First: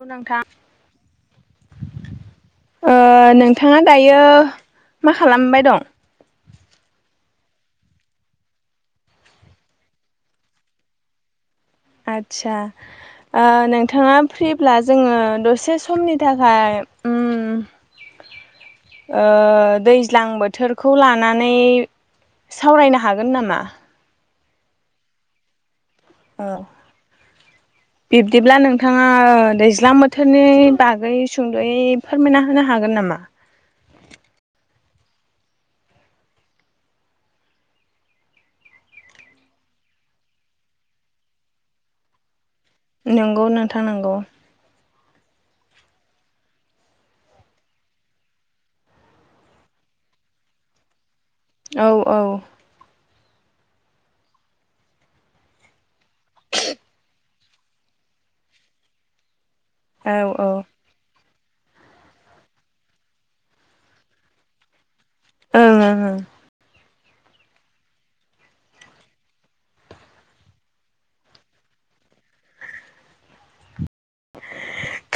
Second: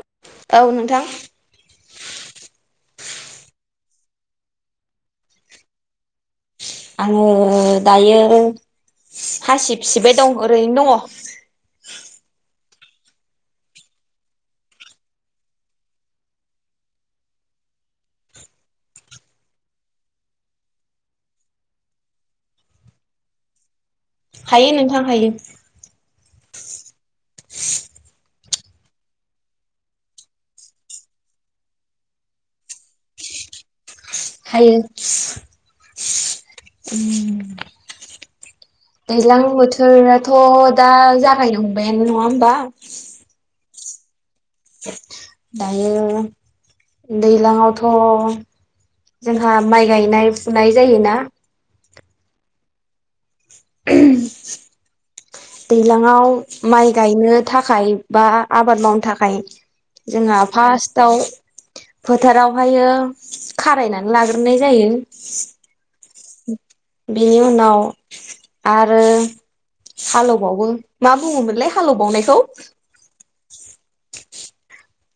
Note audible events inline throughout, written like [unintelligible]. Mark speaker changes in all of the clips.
Speaker 1: औ नोंथां
Speaker 2: औ नोंथां
Speaker 1: ओ नोंथा थाङा दायो मा खालामबाय दं
Speaker 2: ओ दायो हासिब सिबाय दं ओरैनो दङ।
Speaker 1: आतसा। आ नोंथाङा फ्रिब्ला जोङो दसे समनि थाखाय उम ओ दैज्लां बोथोरखौ लानानै सावरायनो हागोन नामा?
Speaker 2: हायो नोंथां हायो
Speaker 1: औ बिब दिब्ला नोंथाङा ओ दैज्लां बोथोरनि बागै सुंद'यै फोरमायना होनो हागोन नामा?
Speaker 2: हायो उम दैज्लां बोथोराथ' दा जागायनो हमबायानो। नङा होमबा?
Speaker 1: नोंगौ नोंथा नोंगौ।
Speaker 2: दायो दैलाङावथ' जोंहा माइ गायनाय फुनाय जायोना
Speaker 1: औ औ
Speaker 2: [unintelligible] दै लांआव माइ गायनो थाखाय बा आबाद मावनो थाखाय
Speaker 1: औ
Speaker 2: जोंहा
Speaker 1: ओं
Speaker 2: फास्टआव फोथारावहायो खारायनानै लाग्रोनाय जायो।
Speaker 1: ओं ओं ओं।
Speaker 2: बिनि उनाव आरो हालौबावो। मा बुङोमोनलाय हालौबावनायखौ?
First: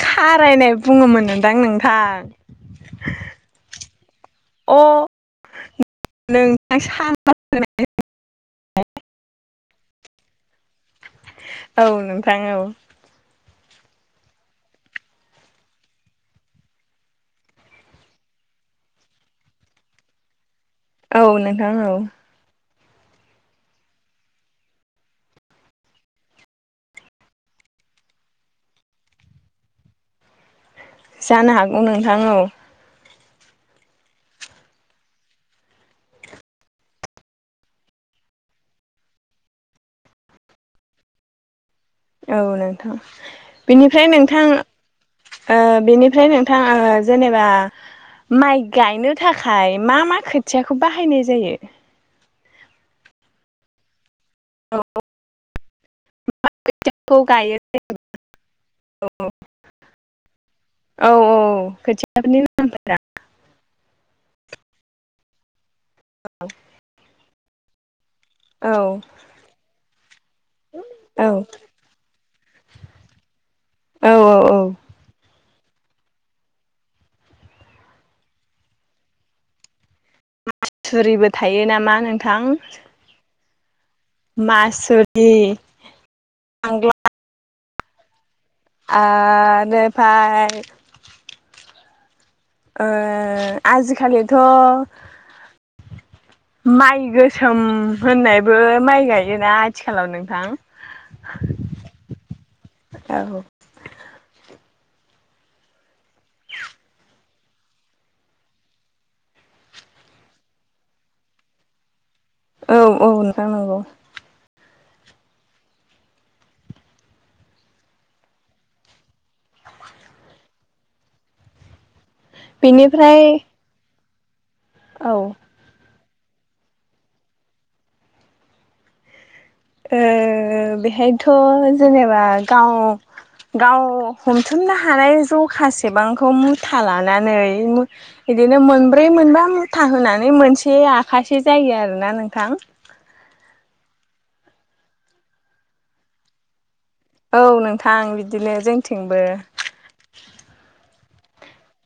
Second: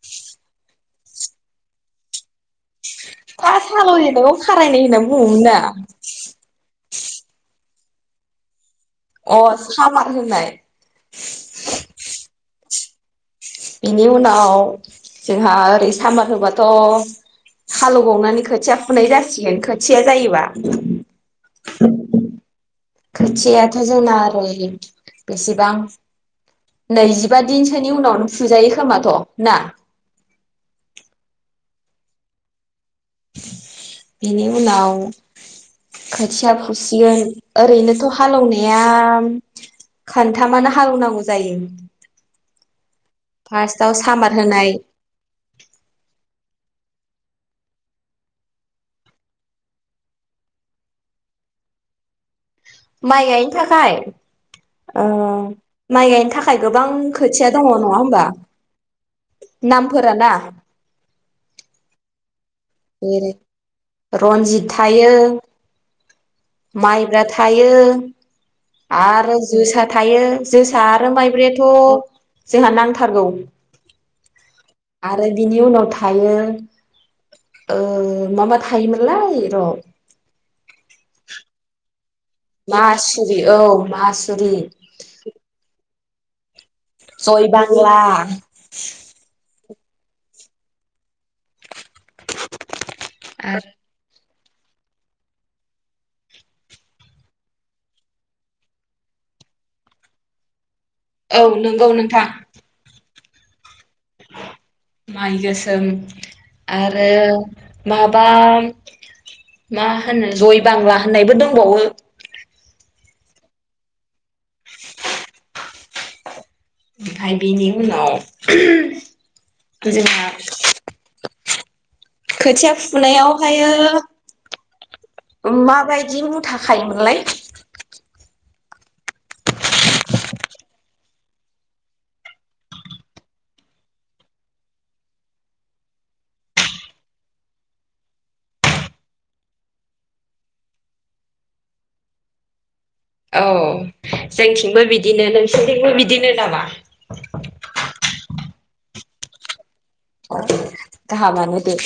Speaker 1: खारायनाय बुङो मोनोनदां नोंथां।
Speaker 2: फास हालौजेननायखौ
Speaker 1: अ
Speaker 2: खारायनाय होनना बुङोमोनना।
Speaker 1: नोंथां [inaudible]
Speaker 2: अ सामार होनाय।
Speaker 1: थां औ
Speaker 2: बिनि उनाव जोंहा ओरै सामार होबाथ' हालौवबावनानै खोथिया फुनाय जासिगोन खोथिया जायोबा
Speaker 1: औ नोंथां औ।
Speaker 2: खोथियाथ' जोंना ओरै बेसेबां नैजिबा दिनसोनि उनावनो फुजायो खोमाथ' ना
Speaker 1: जानो हागौ नोंथां‌ औ।
Speaker 2: बिनि उनाव खोथिया फुसिगोन ओरैनोथ' हालोवनाया खोन्थामानो हालोवनांगौ जायो।
Speaker 1: औ नोंथां
Speaker 2: फार्स्टआव
Speaker 1: बेनिफ्राय
Speaker 2: सामार
Speaker 1: नोंथां
Speaker 2: होनाय
Speaker 1: ओ बेनिफ्राय नों थां आ जेनेबा माइ गायनो थाखाय मा मा खोथियाखौ बाहायनाय जायो?
Speaker 2: माइ गायनो थाखाय? औ माइ गायनो था खाय गोबां
Speaker 1: खोथियाखौ
Speaker 2: खोथिया
Speaker 1: गायो
Speaker 2: दङ। नङा होमबा? नामफोरा ना
Speaker 1: औ औ [unintelligible]
Speaker 2: ओ रनजित थायो माइब्रा था थायो
Speaker 1: औ
Speaker 2: आरो जोसा थायो जोसा आरो
Speaker 1: औ
Speaker 2: माइब्रायाथ' जोंहा नांथारगौ
Speaker 1: औ औ
Speaker 2: आरो बिनि उनाव थायो मा मा थायोमोनलाय र'
Speaker 1: मासुरिबो थायो नामा नोंथां [unintelligible]
Speaker 2: मासुरि औ मासुरि
Speaker 1: मासुरि [unintelligible]
Speaker 2: जयबांला
Speaker 1: आरो बार आ
Speaker 2: आरो
Speaker 1: आजिखालि थ' माइ गोसोम होननायबो माइ गायोना आथिखालाव नोंथां
Speaker 2: औ नंगौ नोंथां
Speaker 1: औ
Speaker 2: माइ गोसोम आरो माबा मा होनो जय बांला होननायबो दंबावो
Speaker 1: औ औ नोंथां नंगौ
Speaker 2: ओमफाय बिनि उनाव [unintelligible] गोजोना खोथिया
Speaker 1: बेनिफ्राय
Speaker 2: फुनायावहायो
Speaker 1: औ ओ
Speaker 2: मा बाय दि मुथा खायोमोनलाय
Speaker 1: ओ बेहायथ' जेनेबा गाव गाव हमथुमनो हानाय जखासेबांखौ मुथा लानानै मु इदिनो मोनब्रै मोनबा मुथा होनानै मोनसे आखासे जायो आरोना नोंथां
Speaker 2: औ जोंथिंबो बिदिनो नोंसिनथिंबो बिदिनो नामा
Speaker 1: औ नोंथां बिदिनो जों थिंबो
Speaker 2: गाहामानो दे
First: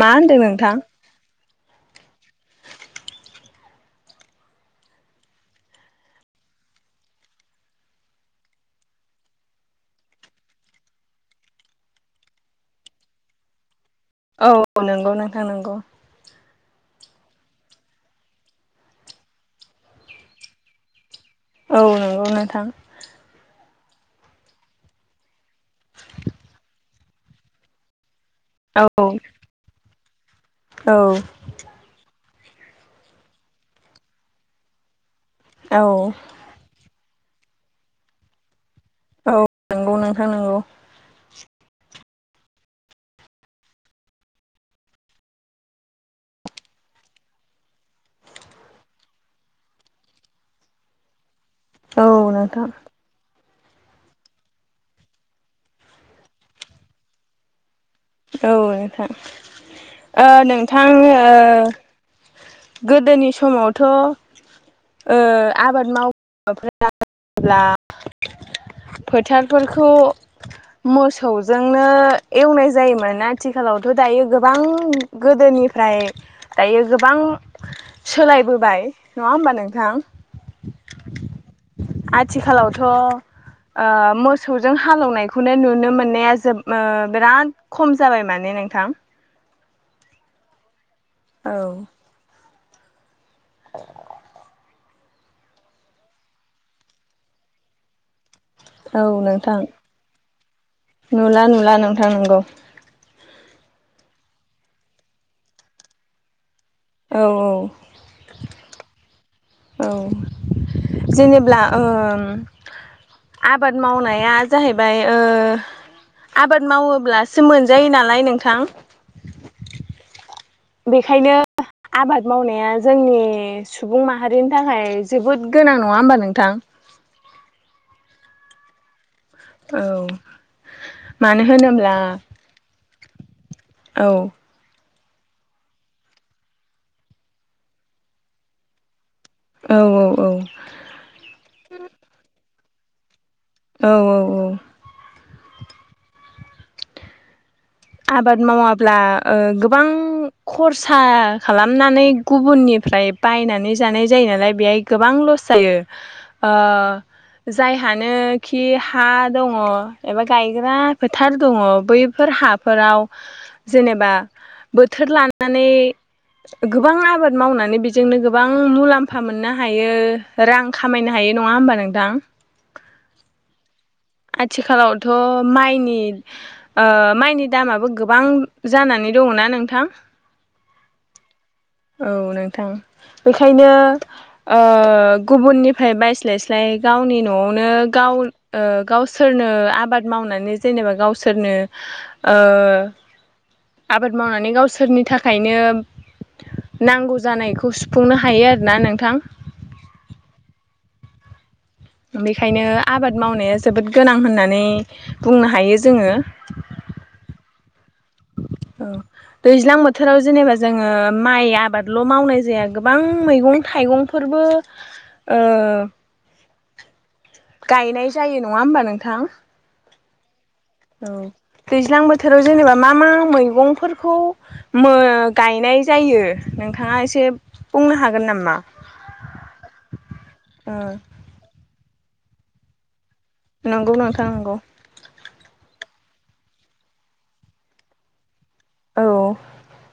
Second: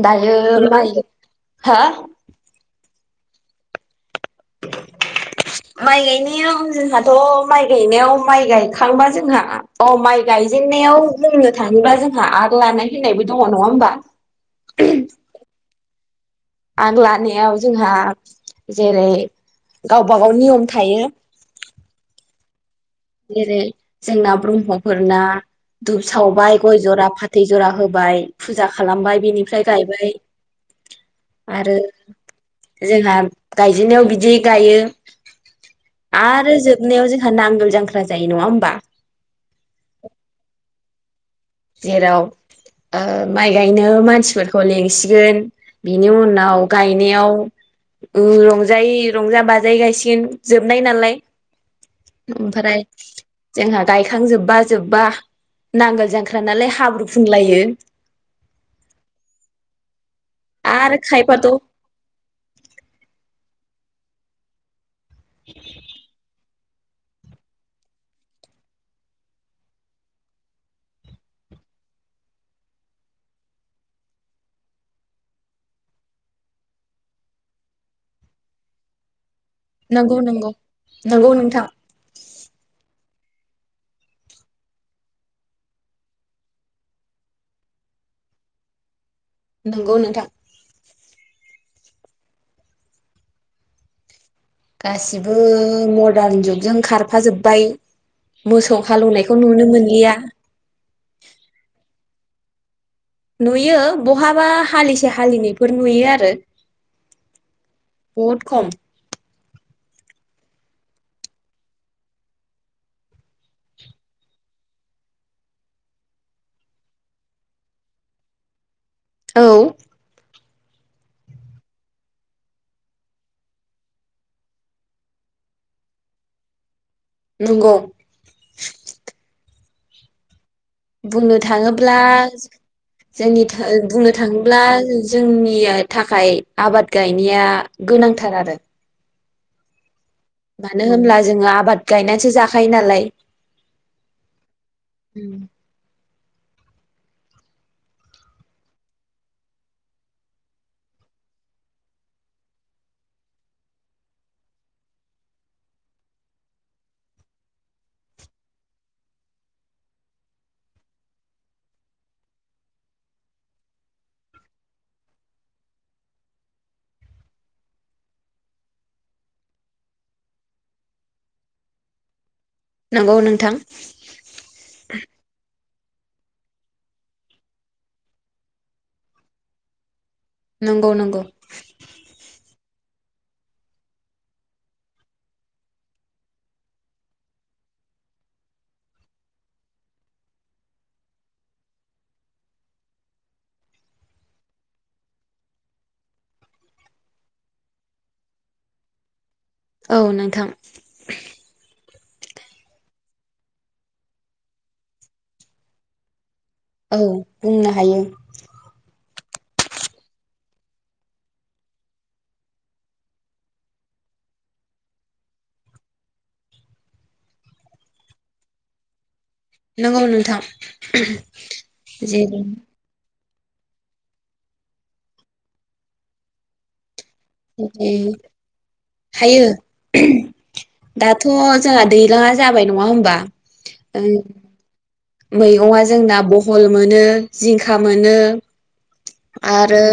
Speaker 1: मा होनदों नोंथां
Speaker 2: हो माइ गायनायाव जोंहाथ' माइ गायनायाव माइ गायखांबा जोंहा अ माइ गायजेननायाव बुंनो थाङोब्ला जोंहा आग लानाय होननायबो दङ नङा होमबा
Speaker 1: औ औ नोंगौ नोंथां नोंगौ
Speaker 2: आग लानायाव जोंहा जेरै गावबागाव नियम थायो
Speaker 1: औ नोंगौ नोंथां
Speaker 2: जेरै जोंना ब्रह्मफोरना दुब सावबाय गय जरा फाथै जरा होबाय फुजा खालामबाय
Speaker 1: औ
Speaker 2: बिनिफ्राय गायबाय
Speaker 1: औ
Speaker 2: आरो जोंहा गायजेननायाव बिदियै गायो
Speaker 1: औ
Speaker 2: आरो जोबनायाव जों हा नांगोल जांख्र ख्रा जायो नङा होमबा
Speaker 1: अ नोंगौ नोंथां नोंगौ
Speaker 2: जेराव ओ माइ गायनो मानसिफोरखौ लिंसिगोन बिनि उनाव गायनायाव ओ रंजायै रंजा बाजायै गायसिगोन जोबनाय नालाय
Speaker 1: औ नोंथां।
Speaker 2: ओमफोराय जोंहा गायखांजोब्बा जोब्बा नांगोल जांख ख्रानालाय हाब्रु फुनलायो
Speaker 1: औ नोंथां ओ नोंथां
Speaker 2: आरो खायफाथ'
Speaker 1: ओ गोदोनि समाव थ ओ आबाद माय [unintelligible] फोथारफोरखौ मोसौजोंनो एवनाय जायोमोना आथिखालावथ' दायो गोबां गोदोनिफ्राय दायो गोबां सोलायबोबाय नङा होमबा नोंथां
Speaker 2: नंगौ नंगौ नंगौ नोंथां
Speaker 1: आथिखालावथ' आ मोसौजों हालौनायखौनो नुनो मोननाया जोब ओ बिराद खम जाबाय माने नोंथां
Speaker 2: नोंगौ नोंथां
Speaker 1: औ
Speaker 2: गासिबो मरदान जुगजों खारफाजोब्बाय मोसौ
Speaker 1: औ
Speaker 2: हालौनायखौ
Speaker 1: नोंथां।
Speaker 2: नुनो मोनलिया
Speaker 1: नुला नुला नोंथां नोंगौ
Speaker 2: नुयो बहाबा हालिसे हालिनैफोर नुयो आरो
Speaker 1: औ औ
Speaker 2: बहुद खम
Speaker 1: औ जेनेब्ला आबाद मावनाया जाहैबाय आबाद मावोब्लासो मोनजायो नालाय नोंथां
Speaker 2: औ
Speaker 1: बेखायनो आबाद मावनाया जोंनि सुबुं माहारिनि थाखाय जोबोद गोनां नङा होमबा नोंथां
Speaker 2: नंगौ
Speaker 1: औ
Speaker 2: बुंनो
Speaker 1: मानो
Speaker 2: थाङोब्ला
Speaker 1: होनोब्ला
Speaker 2: जोंनिथिं
Speaker 1: औ
Speaker 2: बुंनो थाङोब्ला जोंनिया थाखाय आबाद गायनाया गोनांथार आरो
Speaker 1: औ औ औ
Speaker 2: मानो होमब्ला जोङो आबाद गायनानैसो जाखायो नालाय
Speaker 1: औ औ औ
Speaker 2: उम
Speaker 1: आबाद मावाब्ला गोबां खरसा खालामनानै गुबुननिफ्राय बायनानै जानाय जायो नालाय बेहाय गोबां लस जायो जायहानोखि हा दङ एबा गायग्रा फोथार दङ बैफोर हा फोराव जेनेबा बोथोर लानानै गोबां आबाद मावनानै बेजोंनो गोबां मुलाम्फा मोननो हायो रां खामायनो हायो नङा होमबा नोंथां
Speaker 2: नंगौ नोंथां
Speaker 1: आथिखालावथ' माइनि माइनि दामाबो गोबां जानानै दङना नोंथां
Speaker 2: नंगौ नंगौ
Speaker 1: औ नोंथां बेखायनो गुबुननिफ्राय बायस्लायस्लाय गावनि न'आवनो गाव गावसोरनो आबाद मावनानै जेनेबा गावसोरनो आबाद मावनानै गावसोरनि थाखायनो नांगौ जानायखौ सुफुंनो हायो आरोना नोंथां
Speaker 2: औ नोंथां।
Speaker 1: बेखायनो आबाद मावनाया जोबोद गोनां होननानै बुंनो हायो जोङो।
Speaker 2: औ बुंनो हायो।
Speaker 1: ओ दैज्लां बोथोराव जेनेबा जोङो माइ आबादल' मावनाय जाया गोबां मैगं थाइगंफोरबो ओ गायनाय जायो। नङा होमबा नोंथां?
Speaker 2: नोंगौ नोंथां।
Speaker 1: औ दैज्लां बोथोराव
Speaker 2: जेरैबायदि
Speaker 1: जेनेबा मा मा मैगंफोरखौ मो गायनाय जायो नोंथाङा एस
Speaker 2: हायो
Speaker 1: ओ
Speaker 2: दाथ' जोंहा दैजलाङा जाबाय नङा होनबा?
Speaker 1: नोंगौ नोंथां नोंगौ।
Speaker 2: मैगङा जोंना बहल मोनो जिंखा मोनो
Speaker 1: औ
Speaker 2: आरो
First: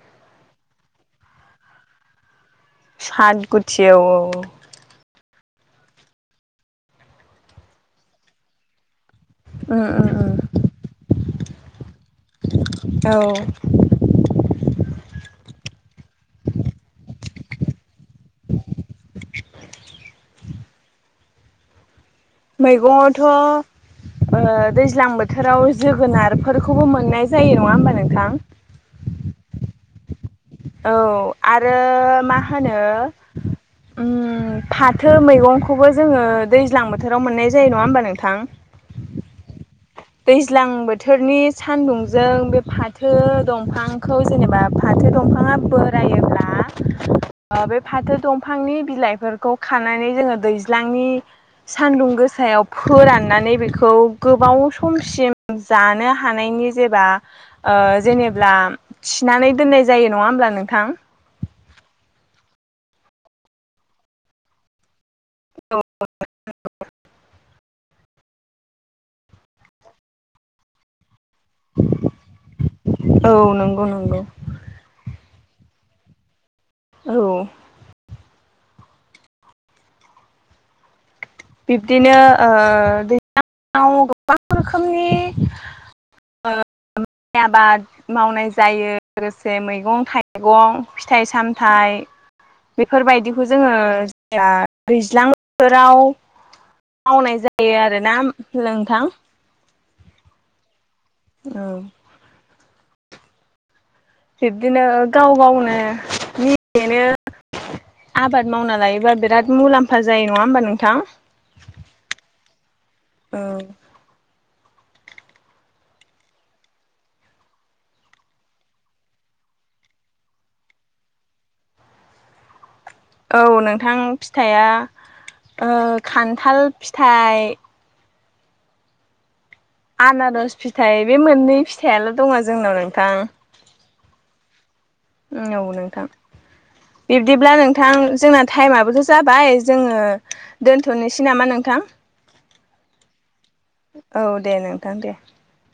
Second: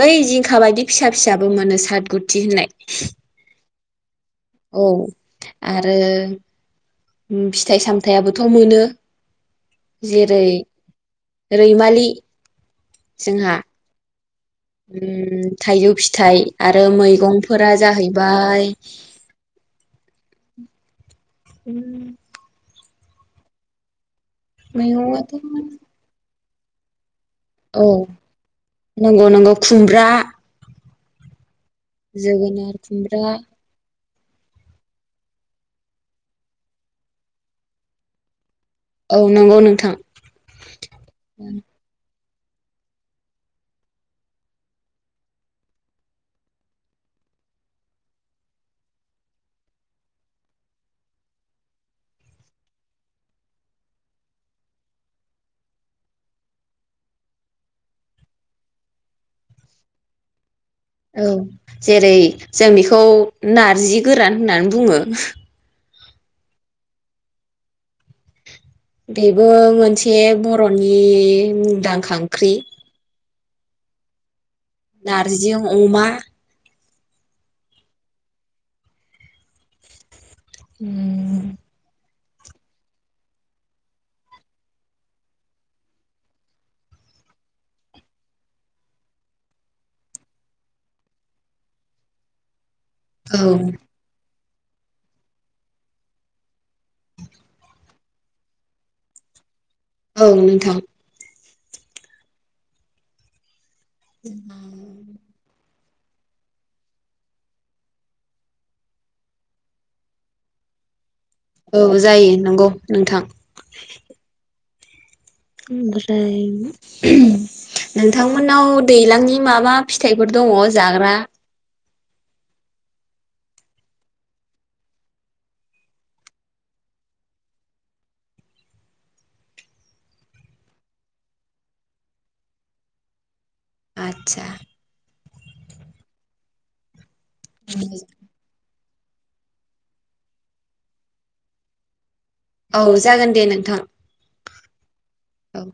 Speaker 2: बै जिंखा बायदि फिसा फिसाबो मोनो सात गुथि होननाय।
Speaker 1: साद गुत थि औ औ औ।
Speaker 2: आरो उम फिथाइ सामथायाबोथ' मोनो।
Speaker 1: उम
Speaker 2: जेरै
Speaker 1: उम
Speaker 2: रैमालि
Speaker 1: औ
Speaker 2: जोंहा उम थाइजौ फिथाइ आरो मैगंफोरा जाहैबाय उम
Speaker 1: मैगंआवथ' ओ दैज्लां
Speaker 2: मैगङाथ'
Speaker 1: बोथोराव जोगोनार फोरखौबो मोननाय जायो नङा
Speaker 2: औ
Speaker 1: होमबा नोंथां?
Speaker 2: नोंगौ नोंगौ खुम ब्रा
Speaker 1: औ आरो मा होनो
Speaker 2: खुमब्रा
Speaker 1: उम फाथो मैगंखौबो जोङो दैज्लां बोथोराव मोननाय जायो। नङा होमबा नोंथां?
Speaker 2: औ नोंगौ नोंथां।
Speaker 1: दैज्लां बोथोरनि सान्दुं जों बे फाथो दंफांखौ जेनेबा फाथो दंफाङा बोरायोब्ला ओ बे फाथो दंफांनि बिलाइफोरखौ खानानै जोङो दैज्लांनि सानदुं गोसायाव फोराननानै बेखौ गोबाव समसिम जानो हानायनि जेबा ओ जेनेब्ला थिनानै दोननाय जायो नङा होमब्ला नों
Speaker 2: औ जेरै जों बिखौ नारजि गोरान होननानै बुङो।
Speaker 1: [inaudible]
Speaker 2: बेबो मोनसे बर'नि मुंदांखा ओंख्रि
Speaker 1: औ नोंगौ नोंगौ।
Speaker 2: नार्जिजों अमा
Speaker 1: औ
Speaker 2: उम।
Speaker 1: बिब्दिनो ओ दैलांङाव गोबां रोखोमनि ओ [unintelligible] मावनाय जायो लोगोसे मैगं थाइगं फिथाइ सामथाइ
Speaker 2: औ
Speaker 1: बेफोरबायदिखौ जोङो या दैज्लां बोथोराव मावनाय जायो आरो। नाम नोंथां
Speaker 2: औ नोंथां।
Speaker 1: औ बिब्दिनो गाव गावनो निजेनो आबाद मावना लायोबा बिराद मुलाम्फा जायो नङा होमबा नोंथां।
Speaker 2: औ जायो नोंगौ। नोंथां।
Speaker 1: औ
Speaker 2: ओमफ्राय नोंथांमोननाव दैलांनि मा मा फिथाइफोर दङ जाग्रा।
Speaker 1: औ नोंथां फिथाइया ओ खान्थाल फिथाइ आनारस फिथाइ बे मोननै फिथायाल' दङ जोंनाव नोंथां।
Speaker 2: आतसा
Speaker 1: औ नोंथां बिब्दिब्ला नोंथां जोंना थाइमाबोथ' जाबाय जोङो दोनथ'निसि नामा नोंथां?
Speaker 2: औ जागोन दे नोंथां
Speaker 1: औ दे नोंथां दे
Speaker 2: औ।